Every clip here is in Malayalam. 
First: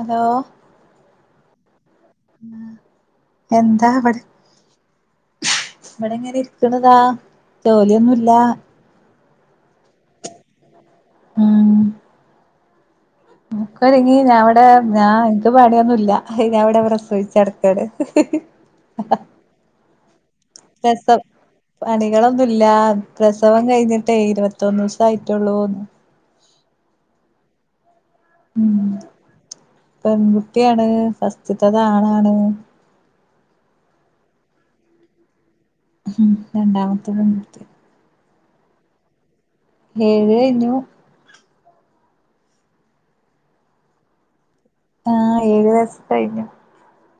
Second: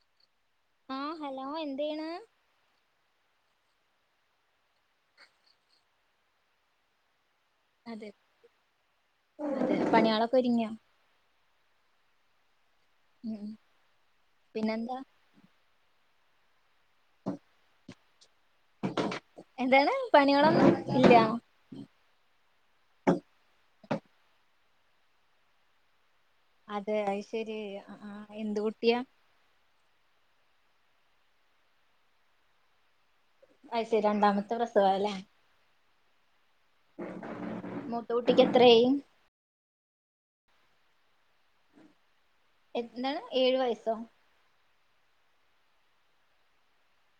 ഹലോ ആ ഹലോ എന്ത്‌ മാ എന്താ അവിടെ ഇവിടെ ഇങ്ങനെ ഇരിക്കുണതാ അതെ ജോലിയൊന്നുല്ലാ അതെ പണിയാളൊക്കെ ഒതുങ്ങിയാ ഹ് ഉം ഉം നിക്ക്‌ ഒതിങി വാടെ പിന്നെന്താ ഞാൻ എന്ത് വാടെന്ന് ഇല്ല ഞാൻവിടെ പ്രസവിച്ചക്കടക്കാണ് ഹ് ഹ് ഹ ഹാ എന്താണ് പണികളൊന്നും ഇല്ല പ്രസവ പണികളൊന്നുല്ലാ പ്രസവം കഴിഞ്ഞിട്ട് ട്ടേ ഇരുപത്തൊന്ന് ദിവസം ആയിട്ടുള്ളൂന്നു അതെ അയ് ശരി ആ ഉം പെണ്ണ് പെണ്ണ് കുട്ടിയാണ് ഫസ്റ്റത്തെ ആണാണ് അയ് ശെരി രണ്ടാമത്തെ പ്രസവ അല്ലേ? ഹും രണ്ടാമത്തെ പെൺകുട്ടി മൂത്ത കുട്ടിക്ക് എത്രായി ഏഴ് കഴിഞ്ഞു എന്താണ് ഏഴു വയസോ? ആഹ് ഏഴ് വയസു കഴിഞ്ഞു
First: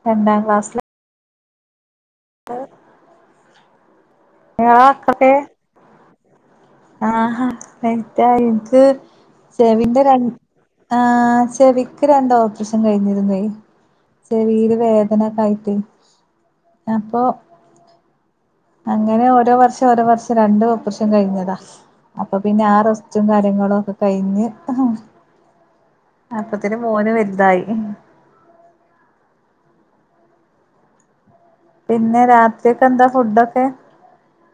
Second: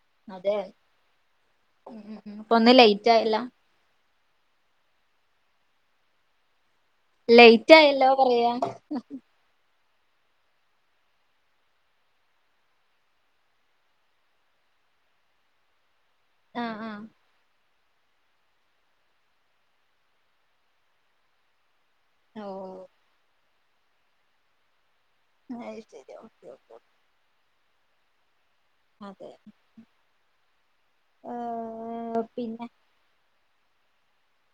രണ്ടാം ക്ലാസ്സിലാ ഇപ്പൊന്നു ലയിറ്റായല്ല. ആ ആയിക്കോട്ടെ ആഹാ ലേറ്റ് ആയല്ലോ [unintelligible] പറയാ സെവിന്റെ ആഹ് ചെവിക്ക് രണ്ട് ഓപ്പറേഷൻ കഴിഞ്ഞിരുന്നെ ചെവീല് വേദനക്കായിട്ട്. ആഹ് ആഹ് അപ്പൊ അങ്ങനെ ഓരോ വർഷം ഓരോ വർഷം രണ്ടു ഓപ്റേഷം കഴിഞ്ഞതാ. അപ്പ പിന്നെ ആ ഓഹ് റസ്റ്റും കാര്യങ്ങളും ളൊക്കെ കഴിഞ്ഞ് അത് ശെരി ഓക്കെ ഓക്കെ അപ്പത്തിനും മോന് വെൽതായി. അതെ. പിന്നെ ഏഹ് രാത്രിക്കെന്താ ഫുഡോ എ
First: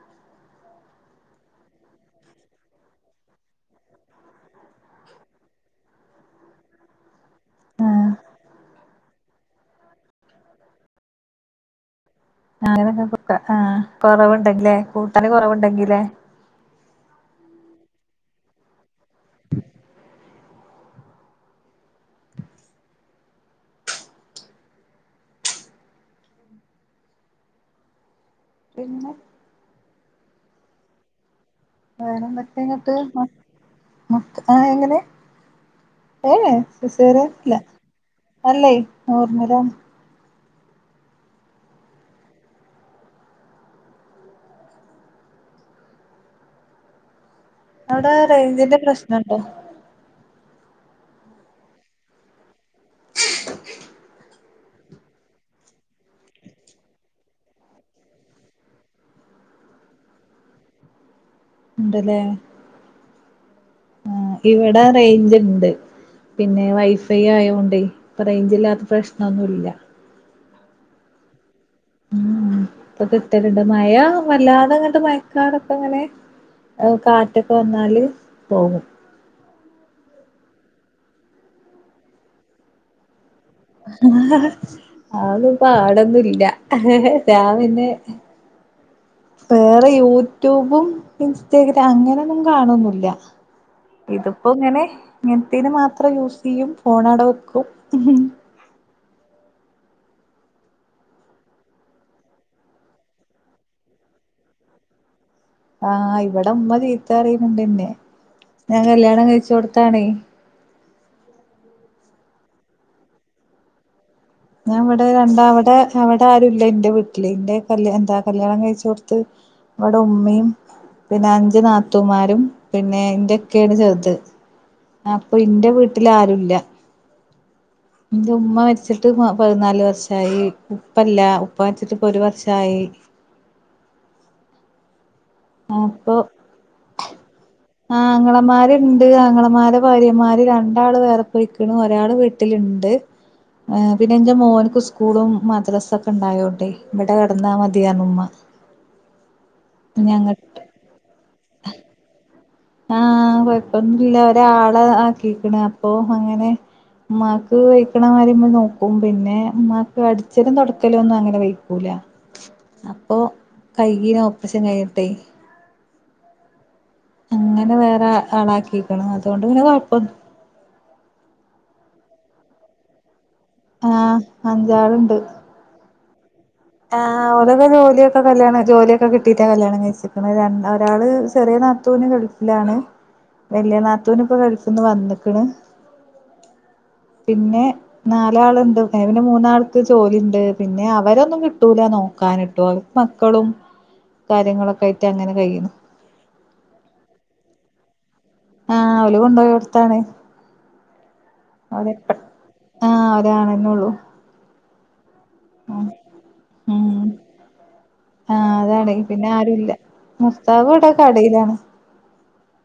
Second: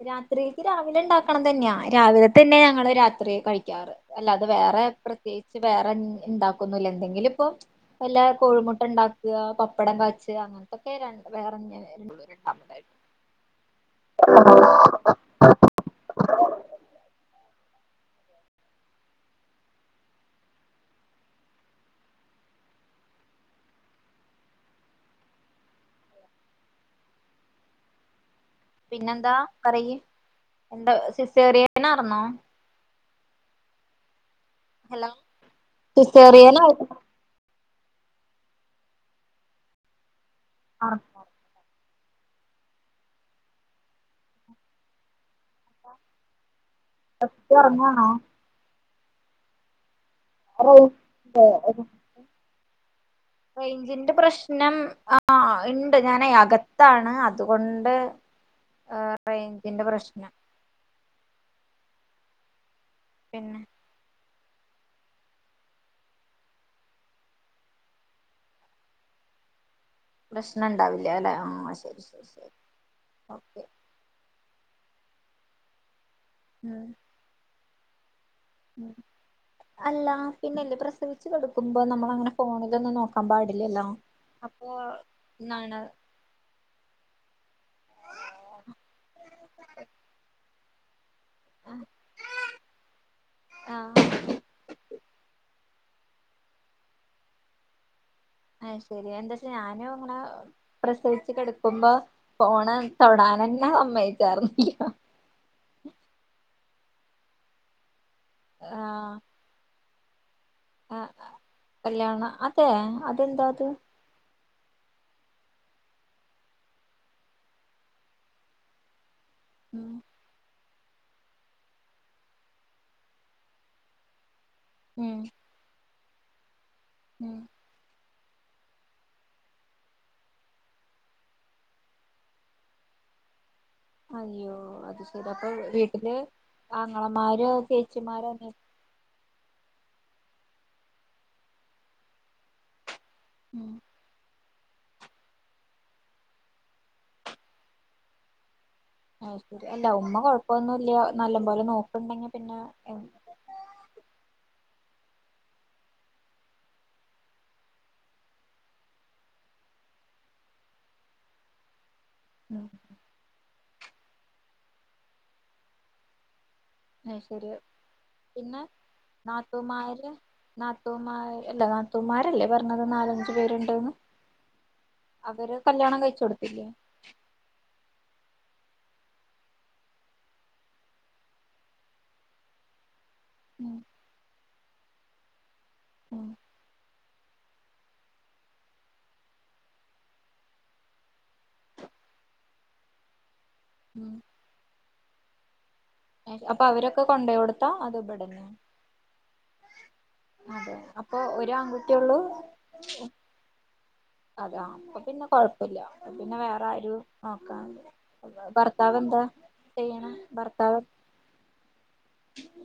രാത്രീക്ക് രാവിലെ ഇണ്ടാക്കണതന്നെ രാവിലെത്തന്നെ ഞങ്ങള് രാത്രി കഴിക്ക്യാറ് അല്ലാതെ വേറെ പ്രത്യേയിച്ച് വേറെ ഇണ്ടാക്കൊന്നുല്ല എന്തെങ്കിലും ഇപ്പൊ ആഹ് എല്ലാ കോഴിമു ഇപ്പ ണ്ടാക്ക പപ്പടം കാച്ചാ അങ്ങൻത്തൊക്കെ രണ്ട് വേറെന്നെ [unintelligible] അങ്ങനെന്തെകിലും കൊടുക്കാ ആഹ് കൊറവ്ണ്ടെങ്കില്ലേ? കൂട്ടാന് കൊറവ്ണ്ടെങ്കി ലേ പിന്നെ പിന്നെന്താ പറയ്. എന്താ സിസ് ചെറിയാനോറന്നോ? ആ എങ്ങനെ ഏഹ് സിസേറിയൻ സിസേറിയനല്ല. അല്ലേ നോർമലാണ്. ആണേ ഉറങ്ങാണോ അവടെ റേയ്ഞ്ചിന്റെ പ്രശ് നം ണ്ടോ? റെയ് ഞ്ചിന്റെ റെയ്ഞ്ചിന്റെ പ്രശ് നം ആ ഇണ്ട് ഞാനേ അകത്താണ് അതുകൊണ്ട് റേയ്ഞ്ചിന്റെ പ്രശ്നം. ഇണ്ട്ലേ? പിന്നെ? ആ ഇവിടെ റേയ്ഞ്ച്ണ്ട് പിന്നെ വൈഫൈ ആയോണ്ടേ ഇപ്പം റേയ്ഞ്ച് ഇല്ലാത്ത പ്രശ്നൊന്നുല്ല. പ്രശ്നണ്ടാവില്ലാലേ? ഉം ഇപ്പ കിട്ടല്ണ്ട് മയ വല്ലാ ങ്ങട്ട് മയക്കാറെക്കെ ഇങ്ങനെ ആയ് ഉം കാട്ട ക്കെ വന്നാല് പോവും അല്ല പിന്നെല്ല പ്രസവിച്ചു കെടക്കുമ്പോ നമ്മളങ്ങനെ ഫോണിലൊന്നും നോക്ക അതൊന്നും എന്താണ് പാടൊന്നുംല്ല ഞാ പിന്നെ വേറെ യൂ ട്ടുബും ഇൻസ്റ്റഗ്ര അങ്ങനൊന്നും കാണുന്നുവില്ല ആഹ് ഇതിപ്പോ ഇങ്ങനെ ഇ തിന് മാത്രം യൂസ് ചെയ്യും ഫോണാട വെക്കും ആയ് ശെരി എന്താച്ച ഞാനും ഇങ്ങനെ പ്രസവിച്ച് കെടുക്കുമ്പോ ഫോണ് തൊടൻ ന്നെ സമ്മതിക്കാറില്ല ആഹ് ഇവിടെ ഉമ്മ ചീത്ത പറയ്ന്ന്ണ്ട്ന്നെ ഞാൻ കല്യാണം കഴിച്ചു കൊടു ത്താണേ ആ കല്യാണം അതെ അതെന്താ ത് ഞാൻ ഇവടെ രണ്ടാ അവടെ അവടെ ആരുല്ല ന്റെ വീട്ടില് ഇന്റെ കല് എന്താ കല്യാണം കഴിച്ച് കൊടു ത്ത്‌ ഉം ഇവടെ ഉമ്മേം പിന്നെ അഞ്ച് നാത്തുമാരും പിന്നെ എന്റെ ഇക്കയാണ് ചെറുത് ഉം അപ്പൊ എന്റെ വീ ട്ട്ലാരുല്ല ഉം ഇന്റെ ഉമ്മ മരിച്ചിട്ട് പതിനാല് വർഷയി ഉപ്പല്ല ഉപ്പ മരിച്ചിട്ട്പ്പൊ ഒരു വർഷായി അയ്യോ അത് ശരി അപ്പൊ വീട്ടില് അപ്പൊ ആങ്ങളമാരോ ആഹ് ചേച്ചിമാരോ അങ്ങ ആങ്ങളമാരുണ്ട് ആങ്ങളമാരെ ഭാര്യമാര് രണ്ടാള് വേറെ പോയിക്ക്ണ ഒരാള് വീട്ടില്ണ്ട് ഉം ആ പിന്നെ ഇന്റെ മോന് സ്കൂളും മദ്രസൊക്കെ ഉണ്ടായോ ണെ ഇവിടെ കിടന്നാ മതിയർഞ്ഞുമ്മ അശരി അല്ല ഉമ്മ കൊഴ ഇപ്പൊന്നുല്ല നല്ല പോലെ നോക്കണ്ടെ പിന്നെ ആ ഉം കൊഴപ്പൊന്നുല്ല ഒരാളെ ആക്കിക്കണ അപ്പൊ അങ്ങനെ ഉമ്മാക്ക് വയ്ക്ക്ണ മാരി മ്മ നോക്കും പിന്നെ ഉമ്മാക്ക് അടിച്ചലും തൊടക്കലു ഒന്നും അങ്ങനെ വെയ്ക്കൂല. ഉം അപ്പൊ കൈകീന ഓപ്പറേഷൻ കഴിഞ്ഞിട്ടെ അത് ശരി അങ്ങനെ വേറെ പിന്നെ ആളാക്കിക്ക്ണ് അതുകൊണ്ട് പിന്നെ കൊഴപ്പന്ന് ത്തുമാര് അല്ല നാത്തൂമാരല്ലേ പറഞ്ഞത് നാല ആഹ് അഞ്ചാള്ണ്ട് അവര് കല്യാണം കഴി ആഹ് അതൊക്കെ ജോലിയൊക്കെ കല്യാണം ജോലിയൊക്കെ കിട്ടിട്ട് കല്യാണം കഴിച്ചിക്കുന്നത് ര ഒരാള് ചെറിയ നാത്തു ഗൾഫിലാണ് ഉം വലിയ നാത്തൂന് ഇപ്പൊ ഗൾഫന്ന് വന്ന് ക്ക്ണ് [inaudible] പിന്നെ നാലാളുണ്ട് പി പിന്നെ മൂന്നാൾക്ക് ജോലിണ്ട് പിന്നെ അവരൊന്നും കട്ടൂല നോക്കാനിട്ടു മക്കളും ഉം കാര്യങ്ങളൊക്കെ ട്ടങ്ങനെ കഴിയുന്നു അപ്പൊ അവരൊക്കെ കൊണ്ടേ കൊടുത്താ അത് ഇവിടന്നെ ആഹ അവല് കൊണ്ടുപോയിടുത്താണ് അതെ അപ്പൊ ഒരു ആൺകുട്ടിയെള്ളൂ ആഹ് ഒരാണെന്നൊള്ളൂ അതെ പ [unintelligible] കൊഴപ്പില്ല ഉം പിന്നെ വേറെ ആരും ഉം നോക്കാ ആഹ് അതാണ് ഭർത്താവ് എന്താ പിന്നെ ആരുല്ല ചെയ്യണ ഭർത്താവ് ഇവടെ കടയിലാണ്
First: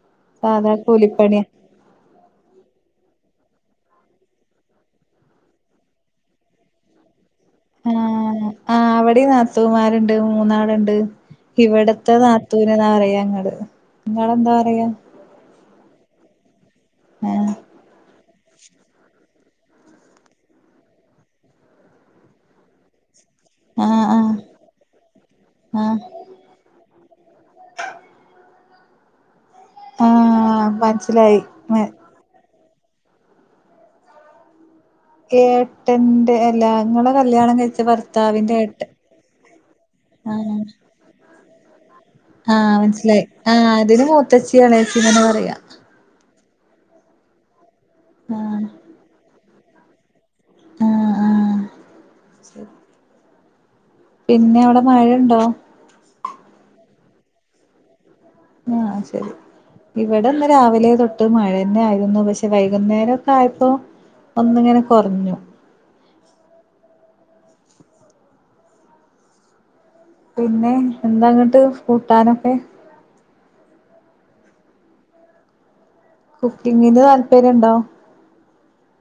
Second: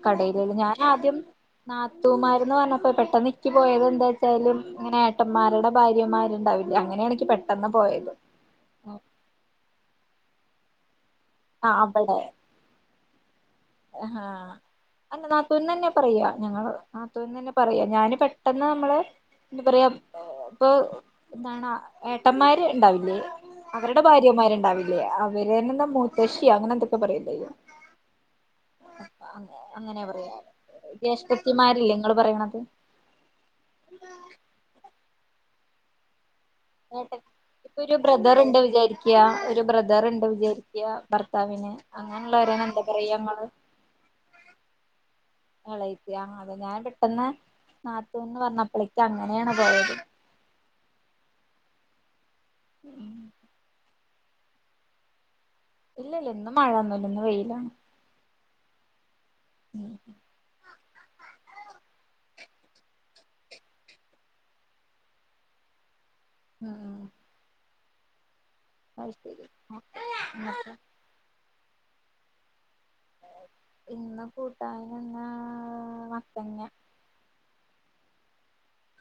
കടയില സാധാ ഞാനാദ്യം കൂലിപ്പണിയാ നാത്തൂമാര് ഇപ്പൊ പെട്ടെന്ന് ന്ക്ക് പോയത് എന്താച്ചാലും ഇങ്ങനെ ഏട്ടന്മാരുടെ ഭാര്യമാരുണ്ടാവില്ല അങ്ങനെയാണെങ്കെ ആ ആ് അവിടെ നാത്തുമാരുണ്ട് മൂന്നാള്ണ്ട് ഇവിടത്തെ നാത്തൂനെന്നാ പറയാങ്ങ ആഹ അല്ല നാത്തൂ നന്നെ പറയ്യ ഞങ്ങള് നാത്തൂനന്ന് ആഹ് ന്നെ പറയാ ഞാന് ട്ടെന്ന് നമ്മള് എന്താ പറയാ ഇപ്പൊ എന്താണ് ഏട്ടന്മാര് ഇണ്ടാവില്ലേ അവരുടെ ആഹ് ആഹ് ഭാര്യമാരുണ്ടാവില്ലേ അവരെന്ന്താ ആഹ് മുത്തശ്ശി അങ്ങനെ എന്തൊ കബറയല്ല അങ്ങനെ പറയാ ആഹ് മനസ്സിലായി ജേഷ്ട്ടത്തിമാരില്ലേ നിങ്ങൾ പറയണത് [unintelligible] ഏട്ടൻ ട്ട ഇപ്പ ഒരു ബ്രദറുണ്ട് ഏട്ടൻ വിചാരിക്ക ഒരു ബ്രദറുണ്ട് വിചാരിക്ക താവിന് ആഹ മനസ്സിലായി ആഹ അതിന് മൂത്തച്ചി എളേച്ചിങ്ങനെ പറയാ അത ഞാൻ പെട്ടെന്ന് നാത്തൂന്ന് പറഞ്ഞപ്പള അങ്ങനെയാണ് പോയത് [unintelligible] ആഹ ആഹ ഉം [unintelligible] പിന്നെ അവിടെ മഴണ്ടോ ഇല്ലല്ല ഇന്ന് മഴൊന്നുംല്ല ഇന്ന് വെയിലാണ് ആഹ് ശരി ഉം ഇവിടെന്ന് രാവിലെ തൊട്ട് മഴ ന്നെ ആയിരുന്നു പക്ഷെ വൈകുന്നേരൊക്കെ ആയപ്പോ ഒന്നിങ്ങനെ കുറഞ്ഞു ഉം അത് ശരി പിന്നെ ഇന്നത്തെ എന്താങ്ങട്ട് കൂട്ടാനൊക്കെ ഇന്ന് കൂട്ടാന് എന്നാ കുക്കിങ്ങിന് താല്പര്യണ്ടോ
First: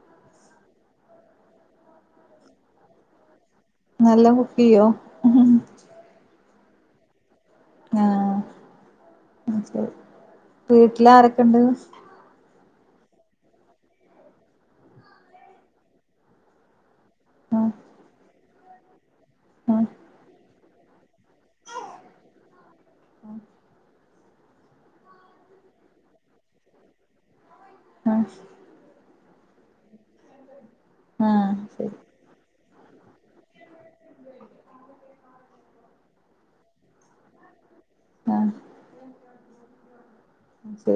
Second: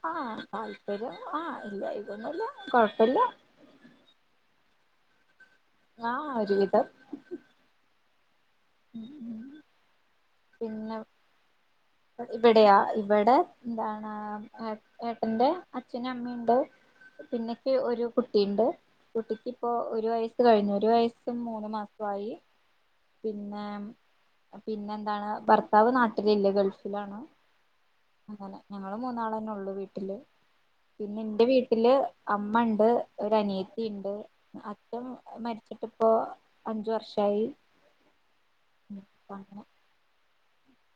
ആഹ് താല്പര്യം ആഹ് ഇല്ല ഇതൊന്നുല്ല കൊഴപ്പില്ല നല്ല കുക്കിയോ ആഹ് ഒരു ആഹ് ഉം ഉ [unintelligible] വീട്ടിലാരൊക്കെണ്ട് അസ് ഇവിടെയാ ഇവടെ [unintelligible] ഏന്താണ് ഏ ഏട്ടന്റെ അച്ഛനും അമ്മെണ്ട് ആഹ് പിന്നക്ക് ഒരു കുട്ടീണ്ട് കുട്ടിക്കിപ്പൊ ആഹ് ഒരു വയസ്സ് കഴിഞ്ഞ് ഒരു വയസ് എട്ടും മൂന്ന് മാസൊ ആയി പിന്നെ പിന്നെ എന്താണ് ഭർത്താവ് നാട്ടിലില്ല ഗൾഫ് ഇല്ലാണോ [unintelligible] ആഹ് അതേലെ ഞങ്ങള് മൂന്നാളെന്നെ ഒള്ളൂ ഇപ്പ വീട്ടില് പിന്നെ ഇന്റെ ആഹ് വീട്ടില് ശരി അമ്മ ഇണ്ട് ക്ക് ഒരനിയത്തി ഇണ്ട് അച്ഛൻ മരിച്ചിട്ട്പ്പോ അഞ്ച് വർഷായി ആഹ് [unintelligible]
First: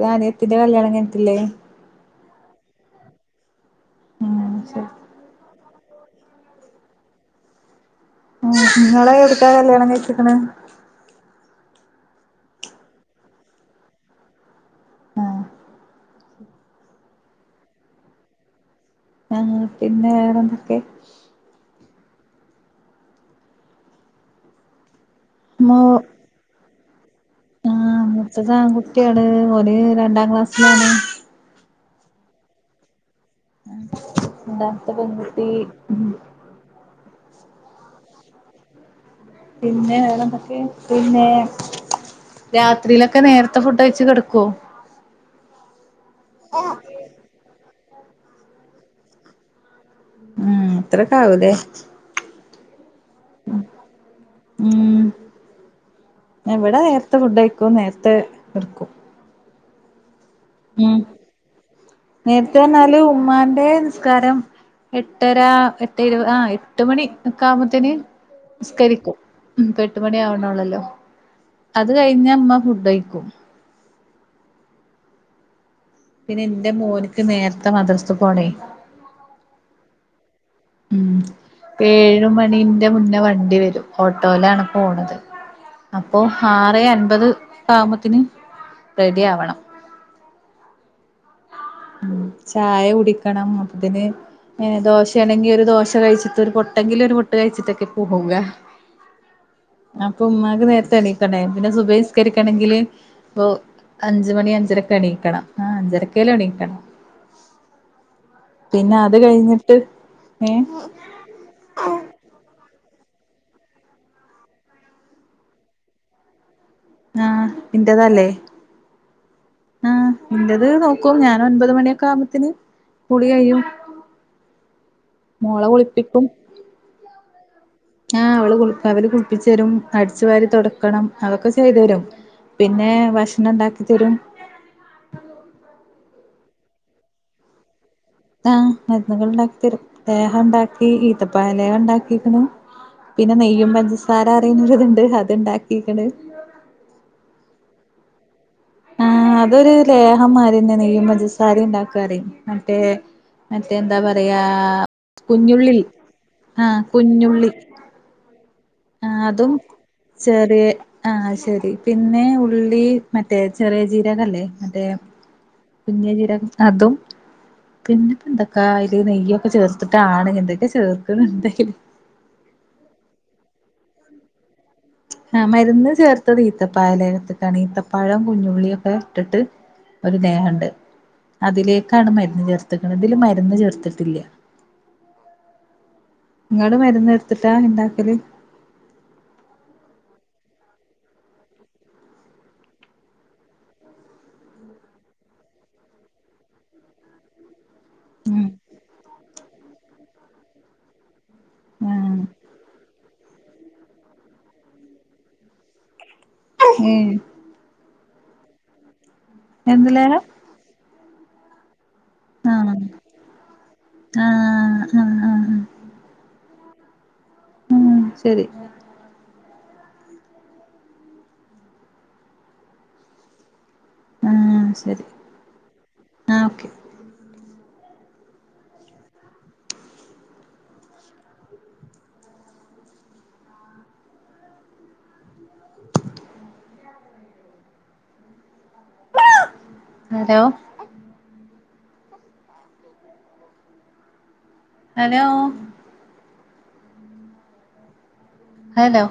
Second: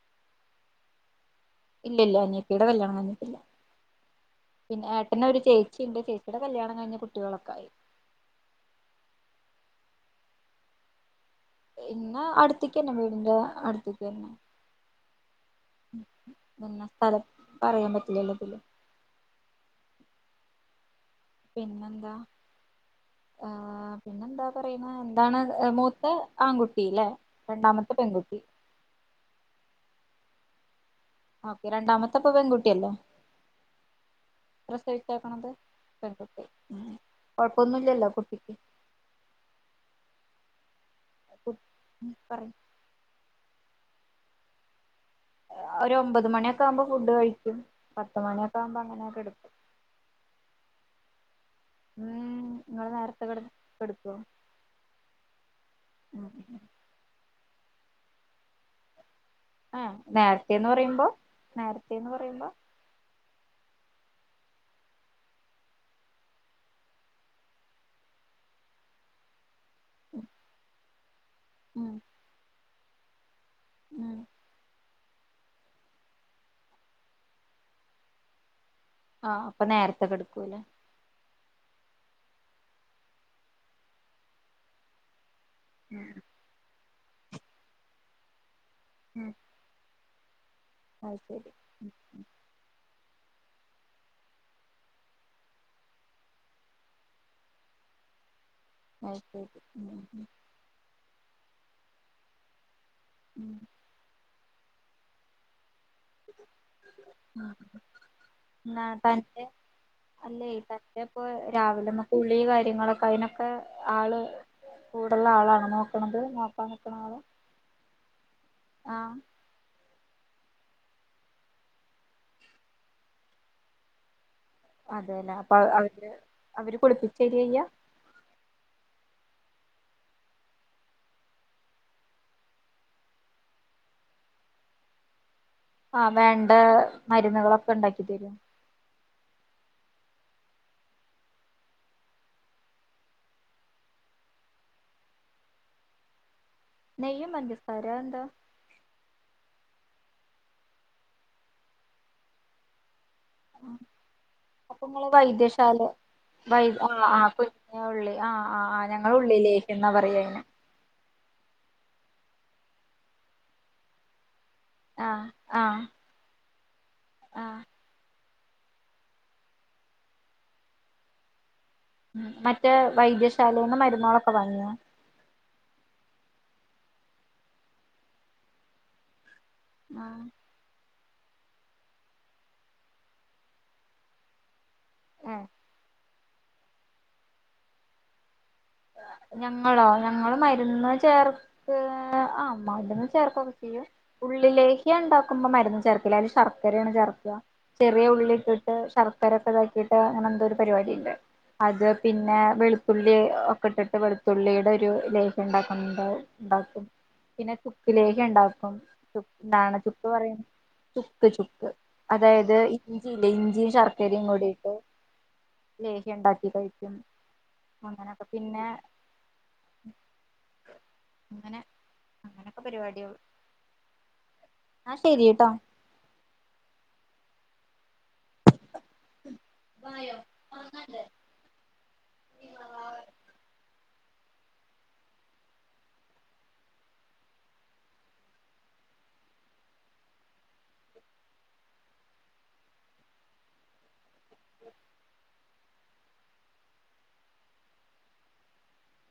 ആനി യത്തിന്റെ കല്യാണം ഞൻ ക്ക്ല്ലേ ഇല്ല ഇല്ല അനിയത്തിയുടെ യുടെ കല്യാണം കഴിഞ്ഞിട്ട്ല്ല ആഹ് പിന്നെ ശരി ഏട്ടനൊര് ചേച് ച്ചി ന്റെ ചേച്ചിടെ കല്യാണം കഴിഞ്ഞ് കുട്ട്യോളൊക്കായി ഉം നിങ്ങളെ എവട്ക്കാ കല്ല്യാണം കഴിച്ചിക്ക്ണ് എന്നെ അടുത്തിക്കെന്നെ വീടിന്റെ അടുത്തിക്കെന്നെ ആഹ് പിന്നാ സ്ഥലം പറയാൻ പറ്റില്ലാ ഇതില് ആ പിന്നെ വേറെന്തൊക്കെ പിന്നെന്താ ആ പിന്നെന്താ പറയ്ന്നെ താണ് മൂത്ത ആൺകുട്ടി [unintelligible] ആ മുത്തത് ആൺകുട്ടിയാണ് ഒന് രണ്ടാം ക്ലാസ [inaudible] ഓക്കെ രണ്ടാമത്തെ ഇപ്പം പെൺകുട്ടിയല്ലോ രണ്ടാമത്തെ പെൺകുട്ടി പ്രാസവിച്ചെക്കണത് പെൺകുട്ടി ഉം കുഴെപ്പൊന്നും ഇല്ലല്ലോ കുട്ടിക്ക് പിന്നെ വെറെ എന്തൊക്കെ പിന്നെ പറയ് രാത്രിയിലൊക്കെ നേരത്തെ ഫുഡ് കയ്ച്ച് കെടാക്കുവോ ഒര് ഒമ്പത് മണിയൊക്കെ ആവുമ്പോ ഫുഡ് കഴിക്കും പത്ത് മണിയൊക്കെ ആവുമ്പോ അങ്ങനെ കെടാക്കും മ് അത്രക്കെ ആവാ അല്ലേ ഉം നിങ്ങള് നേര ഉം ഉം ഉം ഇവടെ നേരത്തെ ഫുഡ് ആയിക്കും നേര് [unintelligible] ആ നേരത്തെന്ന് പറയ്മ്പോ നേരത്തെന്ന് പറയ്മ്പോ ൻ്റെ നിസ്കാരം എട്ടര എട്ട ഇരു ആാ എട്ട് മണി ഒക്കെ ആവുമ്പോത്തേന് നിസ്കരിക്കും പ്പം എട്ട് മണി ആവണെള്ളല്ലോ അത് ഉം കഴിഞ്ഞ് അമ്മ ഫുഡായ്ക്കും ഉം പിന്നെ എൻ്റെ മോന്ക്ക് നേരത്തെ മദ്രസ്തെ പോണേ ആ അപ്പം നേരത്തെ കെടുക്കൂല്ലേ ഉം ഏഴ് മണിന്റെ മുന്നേ വണ്ടി വെരും ഓട്ടോയിലാണ് പോണാത് ഉം അപ്പൊ ആറേ അ ഇത് കാമത്തിന് റെഡി ആവണം ആ ശെരി മ് ചായ കുടിക്ക ണം അതിന്ഹെ ദോശയാണെങ്കിൽ ഒരു ദോശ കഴിച്ചിട്ട് ഒരു പൊട്ടെങ്കിലും ഒരു പൊട്ട് കഴിച്ചിട്ടൊക്കെ പോവുക അത് ശരി അപ്പൊ ഉം ഉമ്മാക്ക് നേരത്തെ എണീ തന്നെ പിന്നെ സുബിഹി നിസ്കരിക്കനെങ്കില് ഓ ഉം അ [unintelligible] അഞ്ച് മണി അഞ്ചരക്ക്‌ എണീക്കണം ആ അഞ്ചരക്കെ മ് ഇന്ന് പിന്നെ അത് ആപ്പന്റെ കഴിഞ്ഞിട്ട് അല്ലേ ഏ തന്റെപ്പോ രാവിലെമ്മ കുളി കാര്യങ്ങളൊക്കെ കയിനൊക്കെ ആള് കൂടള്ള ആളാണ് നോക്കണത് നിക്കണ ആള് ആ എന്റതല്ലേ ആഹ് ആ നിന്റത് നോക്കൂ ഞാന ഒൻപത് മണിയൊക്കെ ആകുമ്പത്തന് കുളി കയും അതെല്ലേ അപ്പൊ അവര് അവര് കുളിപ്പിച്ചു ശരിയ്യാ ആ അവള് കുളിപ്പിച്ച് തരും അടിച്ചു വാരി തുടക്കണം അതൊക്കെ ചെയ്തു തരും പിന്നെ ഭക്ഷണം ഉണ്ടാക്കി തരും ആ വേണ്ട മരുന്നുകളൊക്കെ ഉണ്ടാക്കി ആ അ ൾ ഉണ്ടാക്കി തരും ലേഹ്യം ഉണ്ടാക്കി ഈത്തപ്പായ ലേഹ ഉണ്ടാക്കിക്കുന്നു പിന്നെ നെയ്യും പഞ്ചസാര അറിയുന്നതുണ്ട് അത്ണ്ടാക്കിക്കണ് നെയും പഞ്ചസാരെ അതെന്താ ആ അതൊരു ലേഹം മാരെന്യ ന്നെ നെയ്യും പഞ്ചസാരി ഉണ്ടാക്കപരിമം മറ്റേ മറ്റേ എന്താ പറയാ അപ്പൊ ഇങ്ങള് കുഞ്ഞുള്ളി വൈദ്യശാല വൈ ആഹ് ആഹ് ആകുഞ്ഞുള്ളി കുഞ്ഞുള്ളി ആഹ് ആഹ് ആഹ് ആ ഞങ്ങള് അതും ഉള്ളിലേക്ക്ന്നാ പറയാ അയിന് ചെറിയ ആഹ ശരി പിന്നെ ന്നെ ഉള്ളി മറ്റേ ചെറിയ ജീരക ല്ലേ അതെ ആഹ് ആഹ് കുഞ്ഞജീരഗം അതും ആഹ് പിന്നെ എന്തൊക്കാ അയിൽ നെയ്യൊക്കെ ചേർത്തിട്ടാണ് എന്തൊക്കെ ചേർക്കുന്നുണ്ട് അയിൽ മ മറ്റേ വൈദ്യശാലയിന്ന് മരുന്നുകുകളൊക്കെ വാങ്ങിയ ആ മരുന്ന് ചേർത്തത് ഈത്തപ്പായാലേഹ്യത്തിക്കാണ് ഈത്തപ്പഴം കുഞ്ഞുള്ളി ഒക്കെ ഇട്ടിട്ട് ഒരു ആഹ് ലേഹ്യണ്ട് അതിലേക്കാണ് മരുന്ന് ചേർത്തക്ന്നത് ഇതില് മരുന്ന് ചേർത്തിട്ടില്ല ഏഹ് നിങ്ങൾ മരുന്ന് ചേർത്തിട്ടാ ട്ടാ ഇണ്ടാക്കല് ഞങ്ങളോ ഞങ്ങൾ മരുന്ന് ചേർത്ത് ആ മരുന്ന് ചേർക്കൊക്കെ ചെയ്യും ഉള്ളിലേഹ്യം ഉണ്ടാക്കുമ്പോ മരുന്ന് ചേർക്കില്ല അല് ശർക്കരയാണ് ചേർക്ക ചെറിയ ഉം ഉള്ളിൊക്കെ ഇട്ട് ശർക്കരൊക്കെ ഇതാക്കിട്ട് അങ്ങനെ എന്തോ ഒരു പരിപാടിണ്ട് അത് പിന്നെ വെളുത്തുള്ളി ഇട്ടിട്ട് വെളുത്തുള്ളിയുടെ ഒരു ലേഹ്യം ഉണ്ടാക്കണ്ട ആ ഉണ്ടാക്കും ഏ പിന്നെ കുക്ക ലേ ഒക്ക ഉണ്ടാക്കും ന്താണ എന്ത് ചുപ്പ ലേഹം പറയ ചുക് ചുക് ആ അതായത് ഇഞ്ചില്ല ഇഞ്ചിയും ശർക്കരയും ആ കൂടിയിട്ട് ആ ആ ആ ലേഹ ഉണ്ടാക്കി കഴി ഉം അങ്ങനെ ശരി പിന്നെ അങ്ങനെ അങ്ങനൊക്കെ പരിപാടികൾ ആ ശരി ആ ഓക്കെ [inaudible] ഹലോ ഹലോ ഹലോ